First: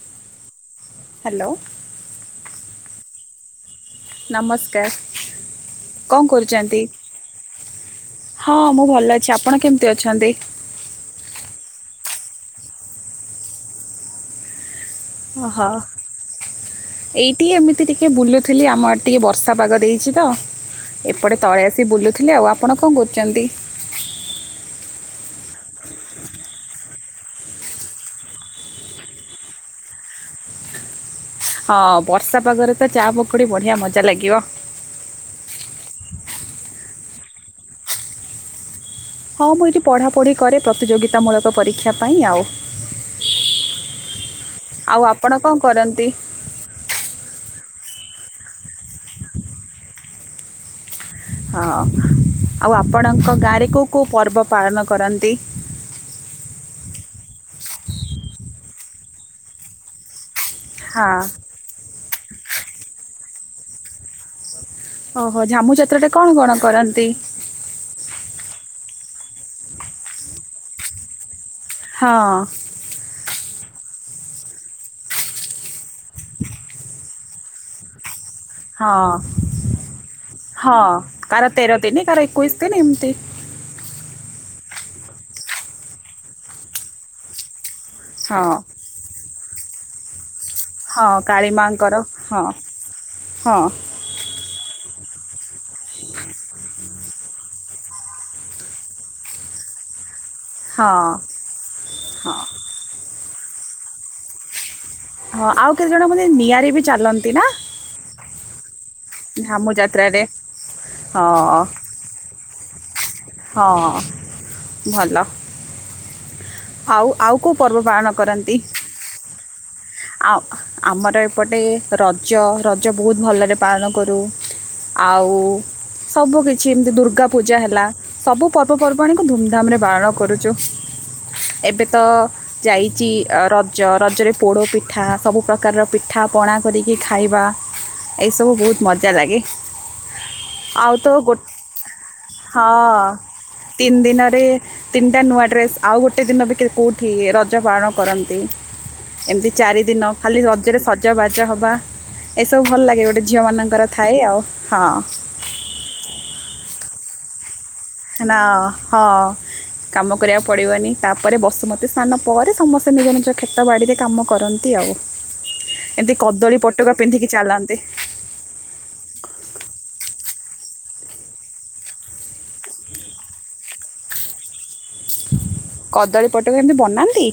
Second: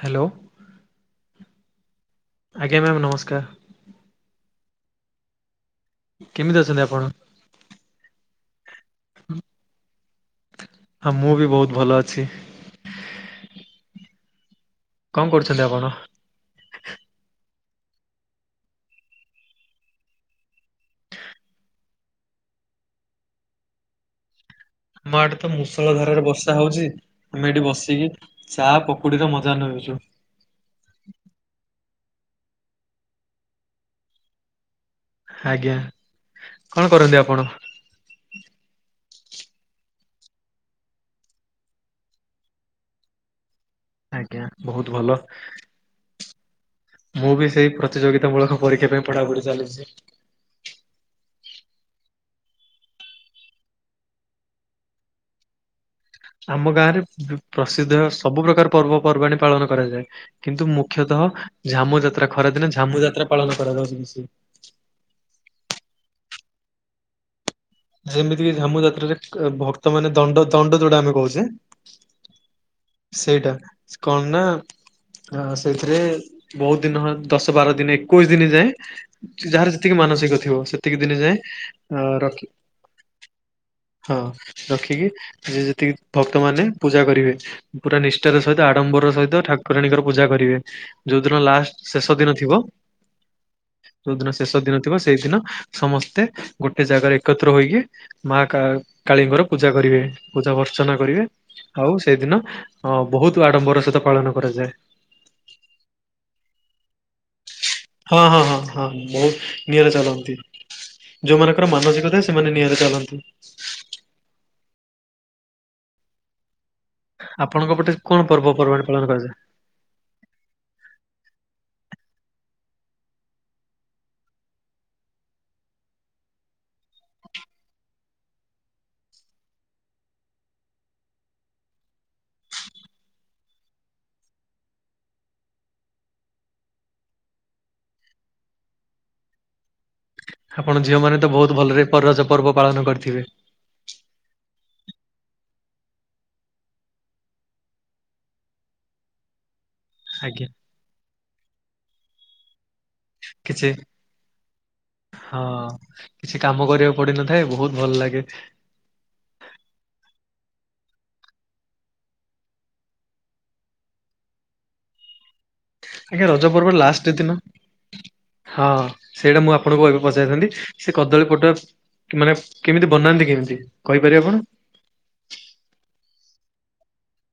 Hello. Hello. ଆଜ୍ଞା ma'am ନମସ୍କାର୍। ନମସ୍କାର କଣ କେମିତି ଅଛନ୍ତି କରୁଚନ୍ତି। ଆପଣ? ହଁ ମୁଁ ଭଲ ଅଛି। ଆପଣ କେମ୍ତି ଅଛନ୍ତି? ହଁ ମୁଁ ବି ବୋହୁତ୍ ଭଲ ଅଛି। କଣ ଅ କରୁଛନ୍ତି ହ। ଆପଣ? ଏଇଠି ଏମିତି ଟିକେ ବୁଲୁଥିଲି ଆମ ଆଡେ ଟିକେ ବର୍ଷା ପାଗ ଦେଇଚି ତ। ଏପଟେ ତଳେ ଆସି ବୁଲୁଥିଲି। ଆଉ ଆପଣ କଣ କରୁଚନ୍ତି? ଆମ ଆଡେ ତ ମୂଷଳ ଧାରାରେ ବର୍ଷା ହୋଉଚି ଆମେ ଏଠି ବସିକି ଚା ପକୁଡିର ମଜା ନେଉଚୁ। ହଁ ବର୍ଷା ପାଗରେ ତ ଚା ପକୁଡି ବଢିଆ ମଜା ଲାଗିବ। ଆଜ୍ଞା କଣ କରନ୍ତି ଆପଣ? ହଁ ମୁଁ ଏଇଠି ପଢ଼ାପଢ଼ି କରେ ପ୍ରତିଯୋଗିତାମୂଳକ ପରୀକ୍ଷା ପାଇଁ ଆଉ। ଆଜ୍ଞା ବହୁତ ଆଉ ଭଲ। ଆପଣ କ'ଣ କରନ୍ତି ମୁଁ ବି ସେଇ ପ୍ରତିଯୋଗିତା ମୂଳକ ପରୀକ୍ଷା ପାଇଁ ପଢାପଢି ଚାଲିଚି। ହଁ ଆଉ ଆପଣଙ୍କ ଗାଁରେ କୋଉ କୋଉ ପର୍ବ ପାଳନ କରନ୍ତି? ଆମ ଗାଁ ରେ ପୁ ପ୍ରସିଦ୍ଧ ସବୁ ପ୍ରକାର ପର୍ବପର୍ବାଣୀ ପାଳନ କରାଯାଏ। କିନ୍ତୁ ହଁ ମୁଖ୍ୟତଃ ଝାମୁ ଯାତ୍ରା ଖରାଦିନେ ଝାମୁ ଯାତ୍ରା ପାଳନ କରାଯାଉଚି ବିଶେ ଓହୋ ଝାମୁ ଯାତ୍ରା ଟା କଣ କଣ କରନ୍ତି? ଯେମିତିକି ଝାମୁ ଯାତ୍ରାରେ କ୍ ଭକ୍ତ ମାନେ ଦଣ୍ଡ ଦଣ୍ଡ ଯୋଉଟା ଆମେ କହୁଚେ। ହଁ। ସେଇଟା କଣ ନା ହ ସେଇଥିରେ ବୋହୁତ ଦିନ ହଁ ଦଶ ବାର ଦିନି ଏକୋଇସ ଦିନ ଯାଏଁ ହଁ ଯାହାର ଯେତିକି ମାନସିକ ଥିବ ହଁ ସେତିକି ଦିନି କାର ତେର ଦିନି ଯାଏଁ କାର ଏକୋଇଶ ରଖି ଦିନ ଏମିତି ହଁ ରଖିକି ଯିଏ ଯେତିକି ଭକ୍ତ ମାନେ ପୂଜା କରିବେ। ପୁରା ନିଷ୍ଠାର ହଁ ସଇତ ଆଡ଼ମ୍ବର ସଇତ ଠାକୁରାଣୀଙ୍କର ପୂଜା କରିବେ। ହଁ ଯୋଉଦିନ କାଳୀ ଲାଷ୍ଟ ମାଙ୍କର ଶେଷ ଦିନ ହଁ ଥିବ ହଁ ଯୋଉ ଦିନ ଶେଷ ଦିନ ଥିବ ସେଇଦିନ ସମସ୍ତେ ଗୋଟେ ଜାଗାରେ ଏକତ୍ର ହୋଇକି ମା କା କାଳୀଙ୍କର ପୂଜା କରିବେ। ପୂଜା ବର୍ଚ୍ଚନା ହଁ କରିବେ ଆଉ ହଁ ସେଇଦିନ ଅ ବହୁତ୍ ଆଡ଼ମ୍ବର ସହିତ ପାଳନ କରାଯାଏ। ହଁ ଆଉ କେତେ ଜଣ ବୋଧେ ନିଆରେ ବି ଚାଲନ୍ତି ନା। ହଁ ହଁ ହଁ ହଁ ଝାମୁ ବହୁତ ନିଆଁରେ ଯାତ୍ରାରେ ଚାଲନ୍ତି ହଁ ଯୋଉମାନଙ୍କର ମାନସିକ ଥାଏ ସେ ସେମାନେ ନିଆଁରେ ଚାଲନ୍ତି। ହଁ ଭଲ। ଆଉ ଆଉ କେଉଁ ଆପଣଙ୍କ ପର୍ବ ପଟେ ପାଳନ କଣ କରନ୍ତି ପର୍ବପର୍ବାଣଣି ପାଳନ କରାଯାଏ? ଆଉ ଆ ଆମର ଏପଟେ ରଜ ରଜ ବହୁତ ଭଲରେ ପାଳନ କରୁ। ଆଉ ସବୁ କିଛି ଏମତି ଦୁର୍ଗା ପୂଜା ହେଲା ସବୁ ପର୍ବପର୍ବାଣୀ କୁ ଧୁମଧାମ ରେ ପାଳନ କରୁଚୁ। ଏବେ ତ ଯାଇଚି ଅ ରଜ ରଜରେ ପୋଡ ପି ଠା ସବୁ ପ୍ରକାରର ପିଠାପଣା କରିକି ଖାଇବା। ଏଇସବୁ ବହୁତ ମଜା ଲାଗେ। ଆପଣ ଆଉ ଝିଅ ମାନେ ତ ଗୋ ବହୁତ ଭଲରେ ପର ରଜ ପର୍ବ ପାଳନ କରିଥିବେ। ତିନ ଦିନରେ ତିନିଟା ନୂଆ ଡ୍ରେସ୍ ଆଉ ଗୋଟେ ଦିନ ବି କେ କୋଉଠି ରଜ ପାଳନ କରନ୍ତି ଏମତି ଚାରି ଦିନ ଖାଲି ଆଜ୍ଞା ରଜରେ ସଜ ବାଜ ହବା ଏସବୁ ଭଲ ଲାଗେ ଗୋ ଟେ ଝିଅ କିଛି ମାନଙ୍କର ଥାଏ ଆଉ ହଁ। ହଁ କିଛି କାମ କରିବାକୁ ପଡିିନଥାଏ ବହୁତ ଭଲ ଲାଗେ। ହେ ନା ହ କାମ କରିବାକୁ ପଡିବନି ତାପରେ ବସୁମତୀ ସ୍ନାନ ପରେ ସମସ୍ତେ ନିଜ ନିଜ କ୍ଷେତ ବାଡିରେ କାମ କରନ୍ ନ୍ତି ଆଉ ଏମିତି ଆଜ୍ଞା ରଜ କଦଳୀ ପର୍ବ ପଟୁକା ଲାଷ୍ଟ ପିନ୍ଧିକି ଦିନ ଚାଲନ୍ତି। ହଁ ସେଇଟା ମୁଁ ଆପଣଙ୍କୁ ଏବେ ପଚାରିଥାନ୍ତି ସେ କଦଳୀ ପଟୁଆ କି ମାନେ କେମିତି ବନାନ୍ତି କେମିତି କହିପାରିବେ ଆପଣ? କଦଳୀ ପଟୁଅ ଏମତି ବନାନ୍ତି?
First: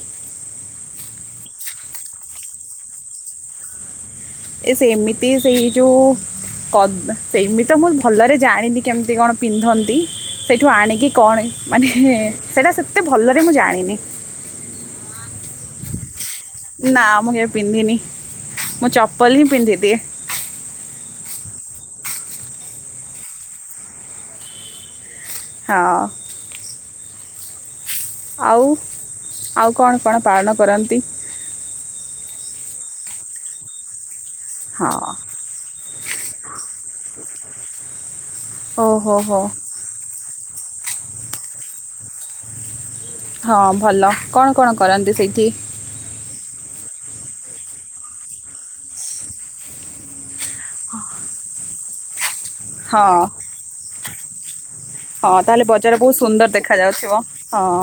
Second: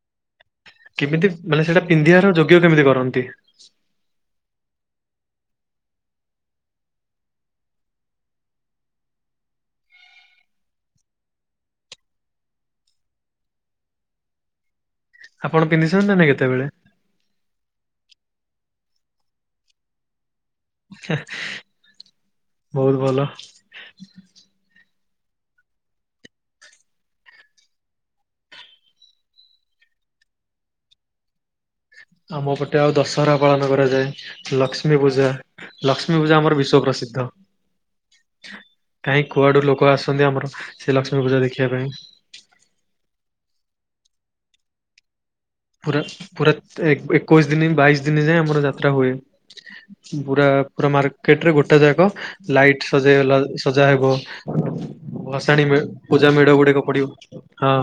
କେମିତି ମାନେ ସେଇଟା ପିନ୍ଧିଆର ଯୋଗ୍ୟ କେମିତି କରନ୍ତି? ଏ ସେମିତି ସେଇ ଯୋଉ କଦ ସେଇମିତି ତ ମୁଁ ଭଲରେ ଜାଣିନି କେମିତି କଣ ପିନ୍ଧନ୍ତି ସେଇଠୁ ଆଣିକି କଣ ମାନେ ହେ ସେଇଟା ସେତେ ଭଲରେ ମୁଁ ଜାଣିନି। ଆପଣ ପିନ୍ଧିଛନ୍ତି ନାଇଁ କେତେବେଳେ? ନା ମୁଁ କେବେ ପିନ୍ଧିନି ମୁଁ ଚପଲ ହିଁ ପିନ୍ଧି ଦିଏ। ବହୁତ ଭଲ। [inaudible] ହଁ। ଆଉ ଆଉ କଣ କଣ ପାଳନ କରନ୍ତି? ଆମ ପଟେ ଆଉ ଦଶହରା ପାଳନ କରାଯାଏ। ହଁ ଲକ୍ଷ୍ମୀ ପୂଜା ଲକ୍ଷ୍ମୀ ପୂଜା ଆମର ବିଶ୍ୱ ପ୍ରସ ସିଦ୍ଧ ଓହୋ କାହିଁ ହୋ କୁଆଡୁ ଲୋକ ଆସନ୍ତି ଆମର ସେ ଲକ୍ଷ୍ମୀ ପୂଜା ଦେଖିବା ପାଇଁ। ହଁ ଭଲ କଣ କଣ କରନ୍ତି ସେଇଠି? ପୁରା ପୁରା ତେ ଏକ୍ ଏକୋଇଶି ଦିନି ବାଇଶି ଦିନି ଯାଏଁ ଆମର ଯାତ୍ରା ହୁଏ। ବୁରା ପୁରା ମାର୍କେଟ ରେ ଗୋଟା ଯାକ ଲାଇଟ୍ ହଁ ସଜେଇ ଏଲା ସଜା ହେବ। ହଁ ତାହେଲେ ଭସାଣି ମେ ବଜାର ବହୁତ ପୂଜା ସୁନ୍ଦର ମେଢ ଗୁଡିକ ଦେଖାଯାଉଥିବ ପଡିବ ହଁ।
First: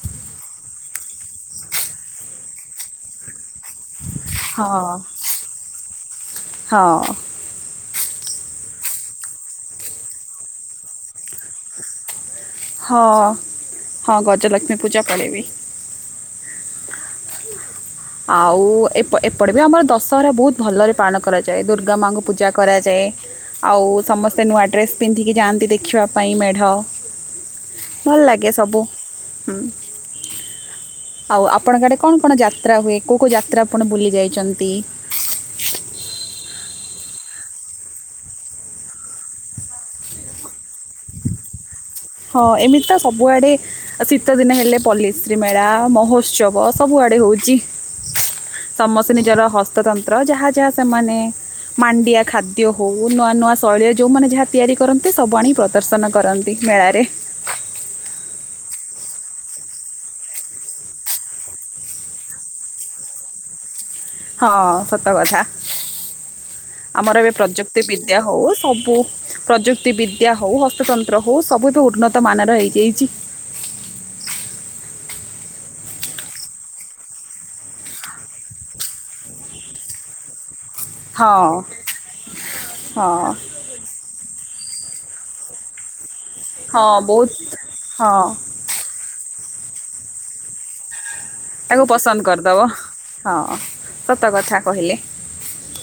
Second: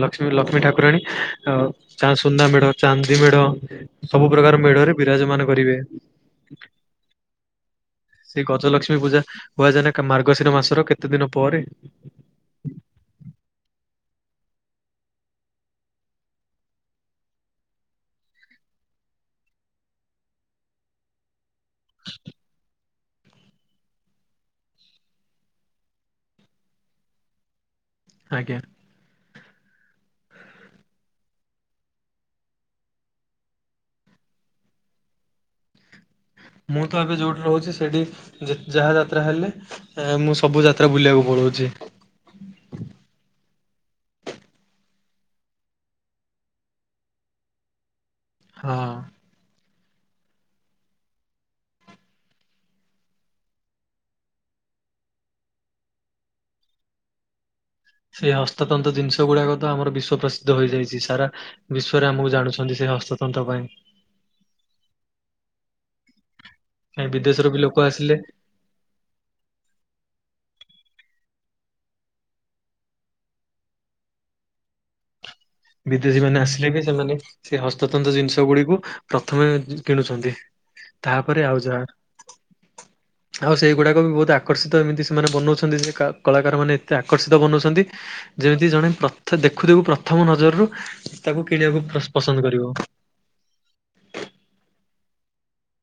ଲକ୍ସ୍ମି ଲକ୍ଷ୍ମୀ ଠାକୁରାଣୀ ଅ ଚା ସୁନା ମେଢ, ଚାନ୍ଦି ମେଢ ସବୁ ପ୍ରକାର ହଁ ମେଢରେ ବିରାଜମାନ କରିବେ। ହଁ। ସେଇ ଗଜଲକ୍ସ୍ମୀ ପୂଜା କୁହା ଯାଏନା କା ମାର୍ଗଶିର ମାସର କେତେ ଦିନ ପରେ ହଁ ହଁ ଗଜଲକ୍ଷ୍ମୀ ପୂଜା ପଡେ ବି। ଆଉ ଏପ ଏପଟେ ବି ଆମର ଦଶହରା ବହୁତ ଭଲରେ ପାଳନ କରାଯାଏ। ଦୁର୍ଗା ମାଙ୍କୁ ପୂଜା କରାଯାଏ। ଆଉ ସମସ୍ତେ ନୂଆ ଡ୍ରେସ୍ ପିନ୍ଧିକି ଯାଆନ୍ତି ଦେଖବା ପାଇଁ ମେଢ଼। ଭଲ ଲାଗେ ଆଜ୍ଞା। ସବୁ। ହୁଁ, ଆଉ ଆପଣଙ୍କ ଆଡେ କଣ କଣ ଜା ଯାତ୍ରା ହୁଏ କୋଉ କୋଉ ଯାତ୍ରା ଆପଣ ବୁଲି ଯାଇଛନ୍ତି। ମୁଁ ତ ଏବେ ଯୋଉଠି ରହୁଛି ସେଇଠି ଯାହା ଯାତ୍ରା ହେଲେ ମୁଁ ସବୁ ଯାତ୍ରା ବୁଲିବାକୁ ପଳଉଛି। ହଁ ଏମିତି ତ ସବୁଆଡେ ଆ ଶୀତ ଦିନ ହେଲେ ପଲ୍ଲଶ୍ରୀ ମେଳା, ମହୋତ୍ସବ ସବୁଆଡେ ହଉଛି। ହଁ ସମସ୍ତେ ନିଜର ହସ୍ତତନ୍ତ୍ର, ଯାହା ଯାହା ସେମାନେ ମାଣ୍ଡିଆ ଖାଦ୍ୟ ହୋଉ ନୂଆ ନୂଆ ଶୈଳୀରେ ଯୋଉମାନେ ଯାହା ତିଆରି କରନ୍ତି ସବୁ ଆଣି ପ୍ରଦର୍ଶନ କରନ୍ତି। ମେଳାରେ। ସେଇ ହସ୍ତତନ୍ତ୍ର ଜିନିଷ ଗୁଡାକ ତ ଆମର ବିଶ୍ଵ ପ୍ରସିଦ୍ଧ ହେଇଯାଇଛି। ସାରା ବିଶ୍ଵରେ ଆମକୁ ଜାଣୁଛନ୍ତି ସେ ହସ୍ତତନ୍ତ୍ର ପାଇଁ। ହଁ, ସତ କଥା। କାଇଁ ଆମର ଏବେ ବିଦେଶରୁ ବି ଲୋକ ପ୍ରଯୁକ୍ତି ଆସିଲେ ବିଦ୍ୟା ହଉ, ସବୁ ପ୍ରଯୁକ୍ତି ବିଦ୍ୟା ହଉ, ହସ୍ତତନ୍ତ୍ର ହଉ, ସବୁଠୁ ଉନ୍ନତ ମାନର ହେଇଯାଇଛି। ବିଦେଶୀ ମାନେ ଆସିଲେ ବି, ସେମାନେ ସେ ହସ୍ତତନ୍ତ ଜିନିଷ ଗୁଡିକୁ ପ୍ରଥମେ କିଣୁଛନ୍ତି। ତାପରେ ହଁ ଆଉ ଯାହା। ହଁ ଆଉ ସେଇଗୁଡାକ ବି ବହୁତ ଆ ଆକର୍ଷିତ ଏମିତି ସେମାନେ ବନଉଛନ୍ତି ଯେ କା କଳାକାର ମାନେ ହଁ ଏତେ ବହୁତ ଆକର୍ଷିତ ବନଉଛନ୍ତି ହଁ ଯେ କି ଜଣେ ଦେଖୁ ଦେଖୁ ପ୍ରଥମ ନଜରରୁ ତାକୁ କିଣିବାକୁ ପସନ୍ଦ କରିବ। ହଁ, ସତ କଥା କହିଲେ।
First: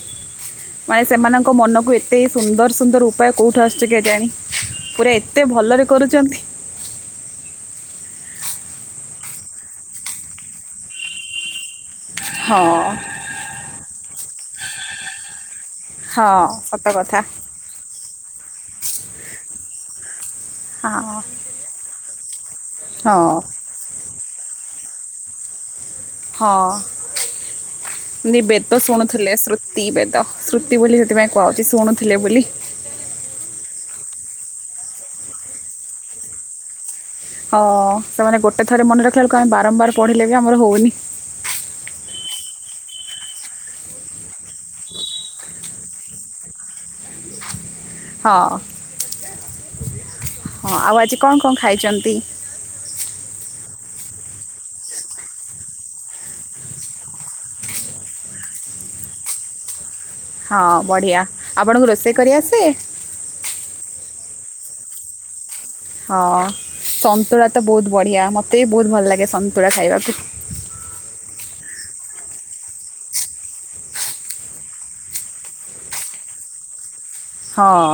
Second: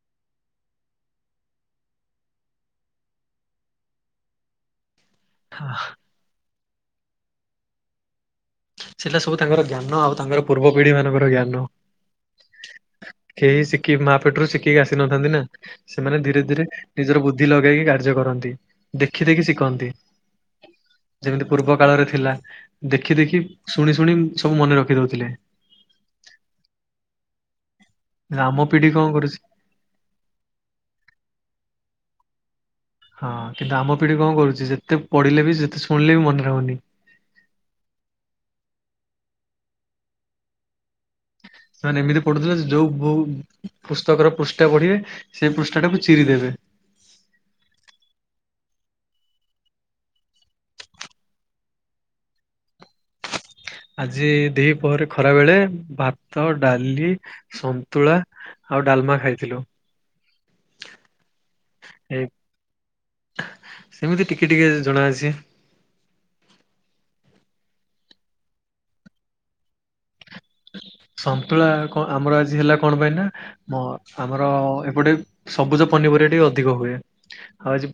[inaudible] ମାନେ ସେମାନଙ୍କ ମନକୁ ଏତେ ସୁନ୍ଦର ସୁନ୍ଦର ଉପାୟ କୋଉଠୁ ଆସୁଛି କେଜାଣି। ପୁରା ଏତେ ଭଲରେ କରୁଛନ୍ତି। ସେଇଟା ସବୁ ତାଙ୍କର ଜ୍ଞାନ ଆଉ ତାଙ୍କର ପୂର୍ବ ପିଢି ମାନଙ୍କର ଜ୍ଞାନ। ହଁ। କେହି ଶିଖିକି ମା ପେଟରୁ ଶିଖିକି ଆସି ନଥାନ୍ତି ନା, ସେମାନେ ହଁ ଧୀରେ ଧୀରେ ସତ କଥା ନିଜର ବୁଦ୍ଧି ଲଗ ଲଗେଇକି କାର୍ଯ୍ୟ କରନ୍ତି, ଦେଖି ଦେଖି ଶିଖନ୍ତି। ହଁ। ଯେମିତି ପୂର୍ବ କାଳରେ ଥିଲା ଦେଖି ହଁ ଦେଖି, ଶୁଣି ଶୁଣି ସବୁ ମନେରଖି ଦଉଥିଲେ। ହଁ ଆମ ନିବେଦ ପିଢି କଣ ଶୁଣୁଥିଲେ। କରୁଛି ଶ୍ରୁ ନିବେଦ, ଶ୍ରୁତି ବୋଲି ସେଥିପାଇଁ କୁହାହୋଉଛି ଶୁଣୁଥିଲେ ବୋଲି। ହଁ, କିନ୍ତୁ ଆମ ପିଢି କଣ କରୁଛି ଯେତେ ପଢ଼ିଲେ ବି, ଯେତେ ଶୁଣିଲେ ବି ମନେ ରହୁନି। ଅ ସେମାନେ ଗୋଟେ ଥରେ ମନେ ରଖିଲାବେଳକୁ ଆମେ ବାରମ୍ବାର ପଢିଲେ ବି ଆମର ହଉନି। ସେମାନେ ଏମିତି ପଢୁଥିଲେ ଯେ ଯୋଉ ପୁସ୍ତକର ପୃଷ୍ଠା ପଢିବେ ସେ ପୃଷ୍ଠା ଟାକୁ ଚିରି ଦେବେ। ହଁ। ହଁ, ଆଉ ଆଜି କଣ କଣ ଖାଇଚନ୍ତି? ଆଜି ଦି ପହରେ, ଖରା ବେଳେ ଭାତ, ଡାଲି ସନ୍ତୁଳା ଆଉ ଡାଲମା ଖାଇଥିଲୁ। ହଁ ବଢିଆ। ଆପଣଙ୍କୁ ରୋଷେଇ ଏ କରିଆସେ? ସେମିତି ଟିକେ ଟିକେ ଜଣା ଅଛି। ହଁ ସନ୍ତୁଳା ତ ବହୁତ ବଢ଼ିଆ ମତେ ବି ବହୁତ ଭଲ ଲାଗେ ସନ୍ତୁଳା ଖାଇବାକୁ। ସନ୍ତୁଳା କ ଆମର ଆଜି ହେଲା କଣ ପାଇଁ ନାଁ? ମ ଆମର ଏପଟେ ସବୁଜ ପନିପରିବା ଟିକେ ଅଧିକ ହୁଏ। ଆଉ ହଁ ଆଜି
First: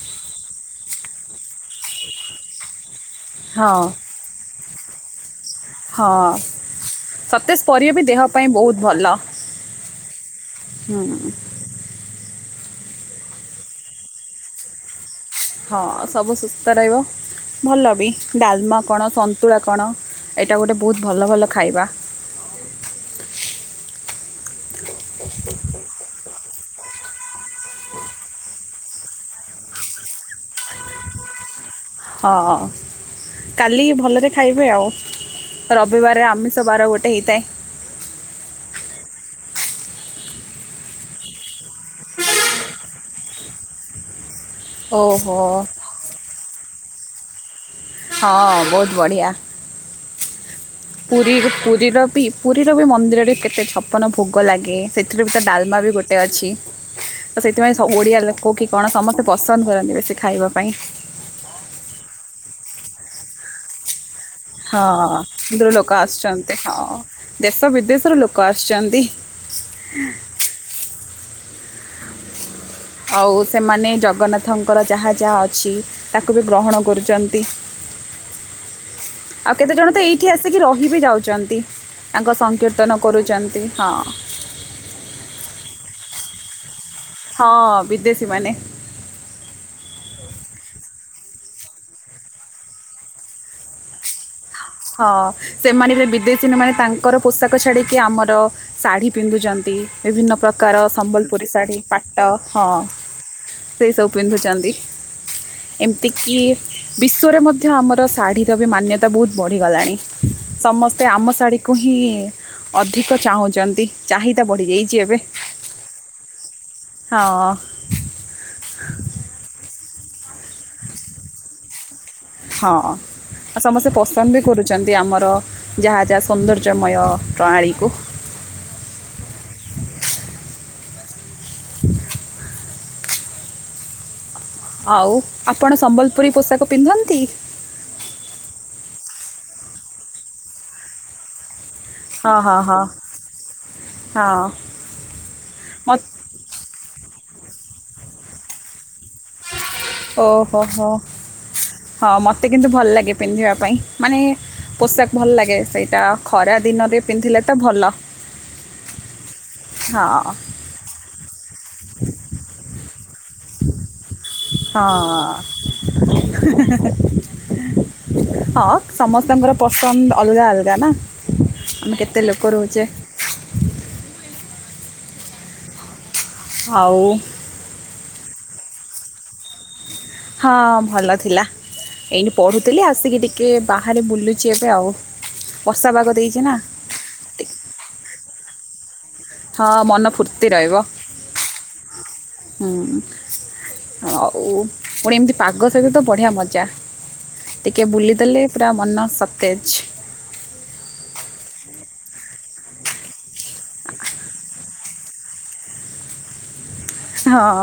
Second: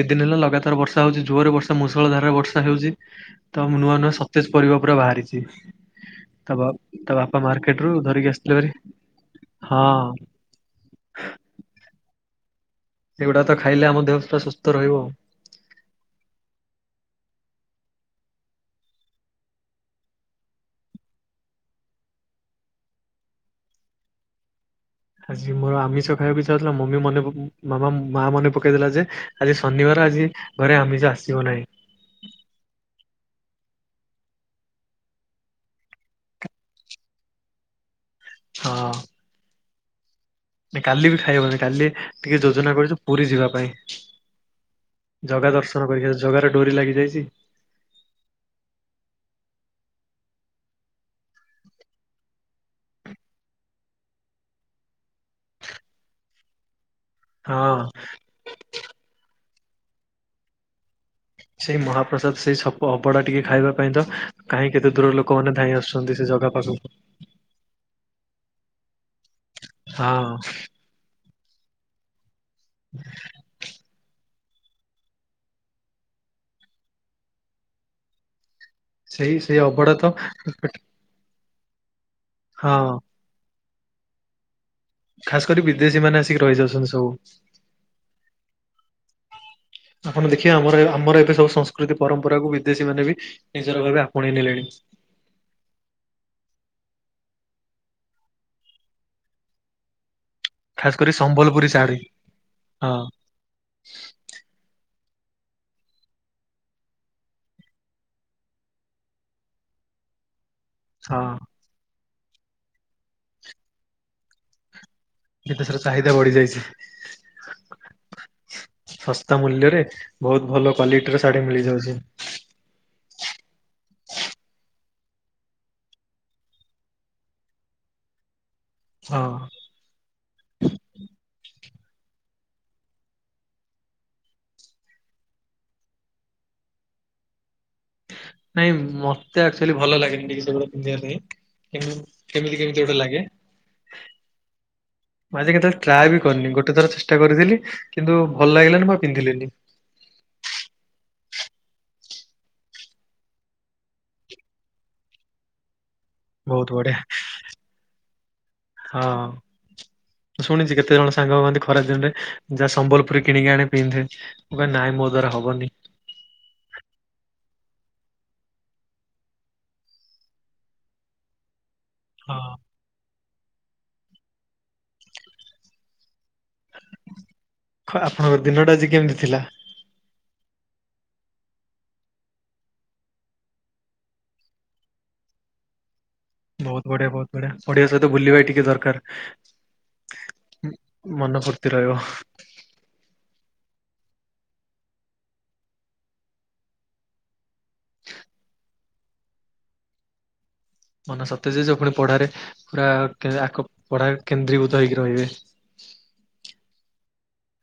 ଦି ଦିନ ହେଲା ଲଗାତାର ବର୍ଷା ହଉଛି ଜୋରେ ବର୍ଷା ମୂଷଳ ଧାରାରେ ବର୍ଷା ହେଉଛି। ତ ମୁ ହଁ ନୂଆ ନୂଆ ସତେଜ ପରିବା ପୁରା ବାହାରିଛି। ହଁ ତା ବା ତା ବାପା ସତେଜ ମାର୍କେଟ ରୁ ପରିବା ବି ଦେହ ଧରିକି ପାଇଁ ଆସିଥିଲେ ଭାରି। ବହୁତ ଭଲ। ହଁ। ହୁଁ। ଏଇଗୁଡ଼ା ତ ଖାଇଲେ ଆମ ଦେହ ପୁରା ସୁସ୍ଥ ରହିବ ଆଉ। ହଁ ସବୁ ସୁସ୍ଥ ରହିବ। ଭଲ ବି ଡାଲମା କଣ ସନ୍ତୁଳା କଣ ଏଇଟା ଗୋଟେ ବହୁତ୍ ଭଲ ଭଲ ଖାଇବା। ଆଜି ମୋର ଆମିଷ ଖାଇବାକୁ ଇଛା ହଉଥିଲା ମମି ମନେ ପକ ମାମା ମା ମନେ ପକେଇଦେଲା ଯେ ଆଜି ଶନିବାର ଆଜି ଘରେ ଆମିସ ଆସିବ ନାହିଁ। ହଁ। କାଲି ଭଲରେ ଖାଇବେ ଆଉ ରବିବାରେ ଆମିଷ ବାର ଗୋଟେ ହେଇଥାଏ। ହଁ। କାଲି ବି ଖାଇବନି କାଲି ଟିକେ ଯୋଜନା କରୁଛୁ ପୁରୀ ଯିବା ପାଇଁ। ଓହୋ ଜଗା ଦର୍ଶନ କରିକି ଜଗାର ଡୋରି ଲାଗି ଯାଇଛି। ହଁ ବହୁତ ବଢ଼ିଆ। ପୁରୀ ପୁରୀର ବି ପୁରୀର ବି ମନ୍ଦିରରେ କେତେ ଛପନ ଭୋଗ ଲାଗେ ସେଥିରେ ବି ତା ଡାଲମା ବି ଗୋ ଟେ ଅଛି। ହଁ ତ ସେଇଥିପାଇଁ ସବୁ ଓଡ଼ିଆ ଲୋକ କି କଣ ସମସ୍ତେ ପସନ୍ଦ କରନ୍ତି ବେଶୀ ଖାଇବା ପାଇଁ। ସେଇ ମହାପ୍ରସାଦ ସେଇ ସପ ଅବଢ଼ା ଟିକେ ଖାଇବା ପାଇଁ ତ କାହିଁ କେତେ ଦୂର ହଁ ଲୋକମାନେ ଦୂର ଧାଇଁ ଲୋକ ଆସୁଛନ୍ତି ସେ ଜାଗା ପାଖୁକୁ। ହଁ ଦେଶ ବିଦେଶରୁ ଲୋକ ଆଶୁଛନ୍ତି। ହଁ। ଆଉ ସେମାନେ ଜଗନ୍ନା ଥଙ୍କର ଯାହା ଯାହା ଅଛି ତାକୁ ବି ଗ୍ରହଣ କରୁଛନ୍ତି। ସେଇ ଆଉ ସେଇ କେତେ ଜଣ ଅବଡା ତ ଏଇଠି ଆସିକି ରହି ବିି ଯାଉଛନ୍ତି। ତାଙ୍କ ହଁ ସଂକୀର୍ତ୍ତନ କରୁଛନ୍ତି ହଁ। ଖାସ କରି ବିଦେଶୀ ମାନେ ଆସିକି ରହିଯାଉଛନ୍ତି ସବୁ। ହଁ ବିଦେଶୀ ମାନେ। ଆପଣ ଦେଖିବେ ଆମର ଆମର ଏବେ ସବୁ ସଂସ୍କୃତି ପରମ୍ପରାକୁୁ ବିଦେଶୀ ମାନେ ବି ନିଜର ଭାବେ ଆପଣେଇ ନେଲେଣି। ହଁ ସେମାନେ ବି ବିଦେଶୀ ମାନେ ତାଙ୍କର ପୋଷାକ ଛାଡ଼ିକି ଆମର ଶାଢ଼ୀ ପିନ୍ଧୁଛନ୍ତି ବିଭିନ୍ନ ପ୍ରକାର ଖାସ କରି ସମ୍ବଲପୁରୀ ଶାଢ଼ୀ ଶାଢୀ ପାଟ ହଁ। ସେଇ ସବୁ ପିନ୍ଧୁ ଚନ୍ତୀ। ଏମିତିକି ବିଶ୍ଵରେ ମଧ୍ୟ ଆମର ଶାଢ଼ୀର ବି ମାନ୍ୟତା ବହୁତ ବଢ଼ିଗଲାଣି ସମସ୍ତେ ଆମ ହଁ। ଶାଢ଼ୀ ତାକୁ ହିଁ ଅଧିକ ଚାହୁଁଛନ୍ତି ଚାହିଦା ବଢ଼ିଯାଇଛି ଏବେ। ଦେଶର ଚାହିଦା ବଢ଼ିଯାଇଛି। ହଁ। ଶସ୍ତା ମୂଲ୍ୟରେ ବହୁତ ଭଲ କ୍ଵାଲିଟିର ଶାଢ଼ୀ ମିଳିଯାଉଛି। ହଁ। ଆଉ ସମସ୍ତେ ପସନ୍ଦ ବି କରୁଚନ୍ତି ଆମର, ଯାହା ଯାହା ସୌନ୍ଦର୍ଯ୍ୟମୟ ପ୍ରଣାଳୀ କୁ। ହଁ। ଆଉ ଆପଣ ସମ୍ବଲପୁରୀ ପୋଷାକ ପିନ୍ଧନ୍ତି? ନାଇଁ, ମତେ ଆକ୍ଚୁଆଲି ଭଲ ଲାଗେନି, ଟିକେ ସେଗୁଡା ପିନ୍ଧିବା ପାଇଁ କେମ୍ ହଁ କେମିତି ହଁ ହଁ କେମିତି ଗୋଟେ ଲାଗେ? ହଁ ମୁଁ ଆଜି କେତେଳେ ମତ ଟ୍ରାଏ ବି କରିନି। ଗୋଟେ ଥର ଚେଷ୍ଟା କରିଥିଲି, କିନ୍ତୁ ଭଲ ଲାଗିଲାନି, ମୁଁ ଆଉ ପିନ୍ଧିଲିନି। ଓ ହୋ, ହୋ। ହଁ, ମତେ କିନ୍ତୁ ଭଲ ଲାଗେ ପିନ୍ଧିବା ପାଇଁ। ମାନେ, ପୋଷାକ ଭଲ ଲାଗେ, ସେଇଟା ଖରା ବହୁତ ବଢିଆ ଦିନରେ ପିନ୍ଧିଲେ ତ ଭଲ, ହଁ। ଶୁଣିଚି, କେତେ ଜଣ ସାଙ୍ଗ କୁଅନ୍ତି? ଖରା ଦିନରେ, ଯା ସମ୍ବଲପୁରୀ କିଣିକି ଆଣେ ପିନ୍ଧେ। ମୁଁ କହେ ନାଇଁ ମୋ ଦ୍ଵାରା ହଁ-ଅଁ ହବନି [unintelligible] ହଁ, ସମସ୍ତଙ୍କର ପସନ୍ଦ ଅଲଗା ଅଲଗା ନା। ଆମେ କେତେ ହଁ। ଲୋକ ରହୁଚେ? ଆଉ ଖ ଆପଣଙ୍କ ଦିନଟା ଆଜି କେମିତି ଥିଲା? ହଁ, ଭଲ ଥିଲା। ଏଇଠି ପଢ଼ୁଥିଲି ଆସିକି ଟିକେ ବାହାରେ ବୁଲୁଚି ଏବେ ଆଉ। ବର୍ଷା ପାଗ‌ ଦେଇଚି ନା! ବହୁତ ବଢ଼ିଆ! ବହୁତ ବଢିଆ! ଟିକେ- ପଢ଼ିବା ସହିତ ବୁଲିବା ଟିକେ ଦରକାର। ହଁ, ମନ ଫୁର୍ତ୍ତି ରହିବ। ମନ ଫୁର୍ତ୍ତି ରହିବ ହୁଁ, ଆଉ ପୁଣି ଏମତି ପାଗ ସହିତ ତ ବଢିଆ ମଜା! ଟିକେ ବୁଲିଦେଲେ ପୁରା ମନ ସତେଜ୍। ମନ ସତେଜ ହେଇଯିବ। ପୁଣି ପଢା଼ରେ ପୁରା-ଆ କି ଆକପ୍ ପଢ଼ାରେ କେନ୍ଦ୍ରୀଭୂତ ହେଇକି ରହିବେ। ହଁ।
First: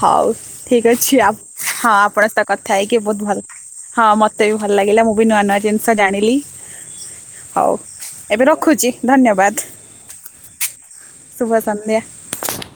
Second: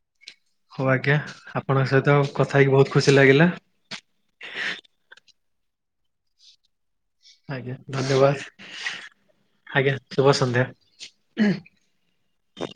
ହଉ ଠିକ୍ ଅଛି। ଆପ୍ ହଁ ଆପଣଙ୍କ ସହିତ କଥା ହେଇକି ବହୁତ ଭଲ୍ ହଁ ମତେ ବି ଭଲ ଲାଗିଲା। ମୁଁ ବି ନୂଆ ନୂଆ ଜିନିଷ ଜାଣିଲି। ହଉ ଆଜ୍ଞା, ଏବେ ଧନ୍ୟବାଦ। ରଖୁଛି ଧନ୍ୟବାଦ ଆଜ୍ଞା, ଶୁଭ ସନ୍ଧ୍ୟା। ଶୁଭ ସନ୍ଧ୍ୟା। ହ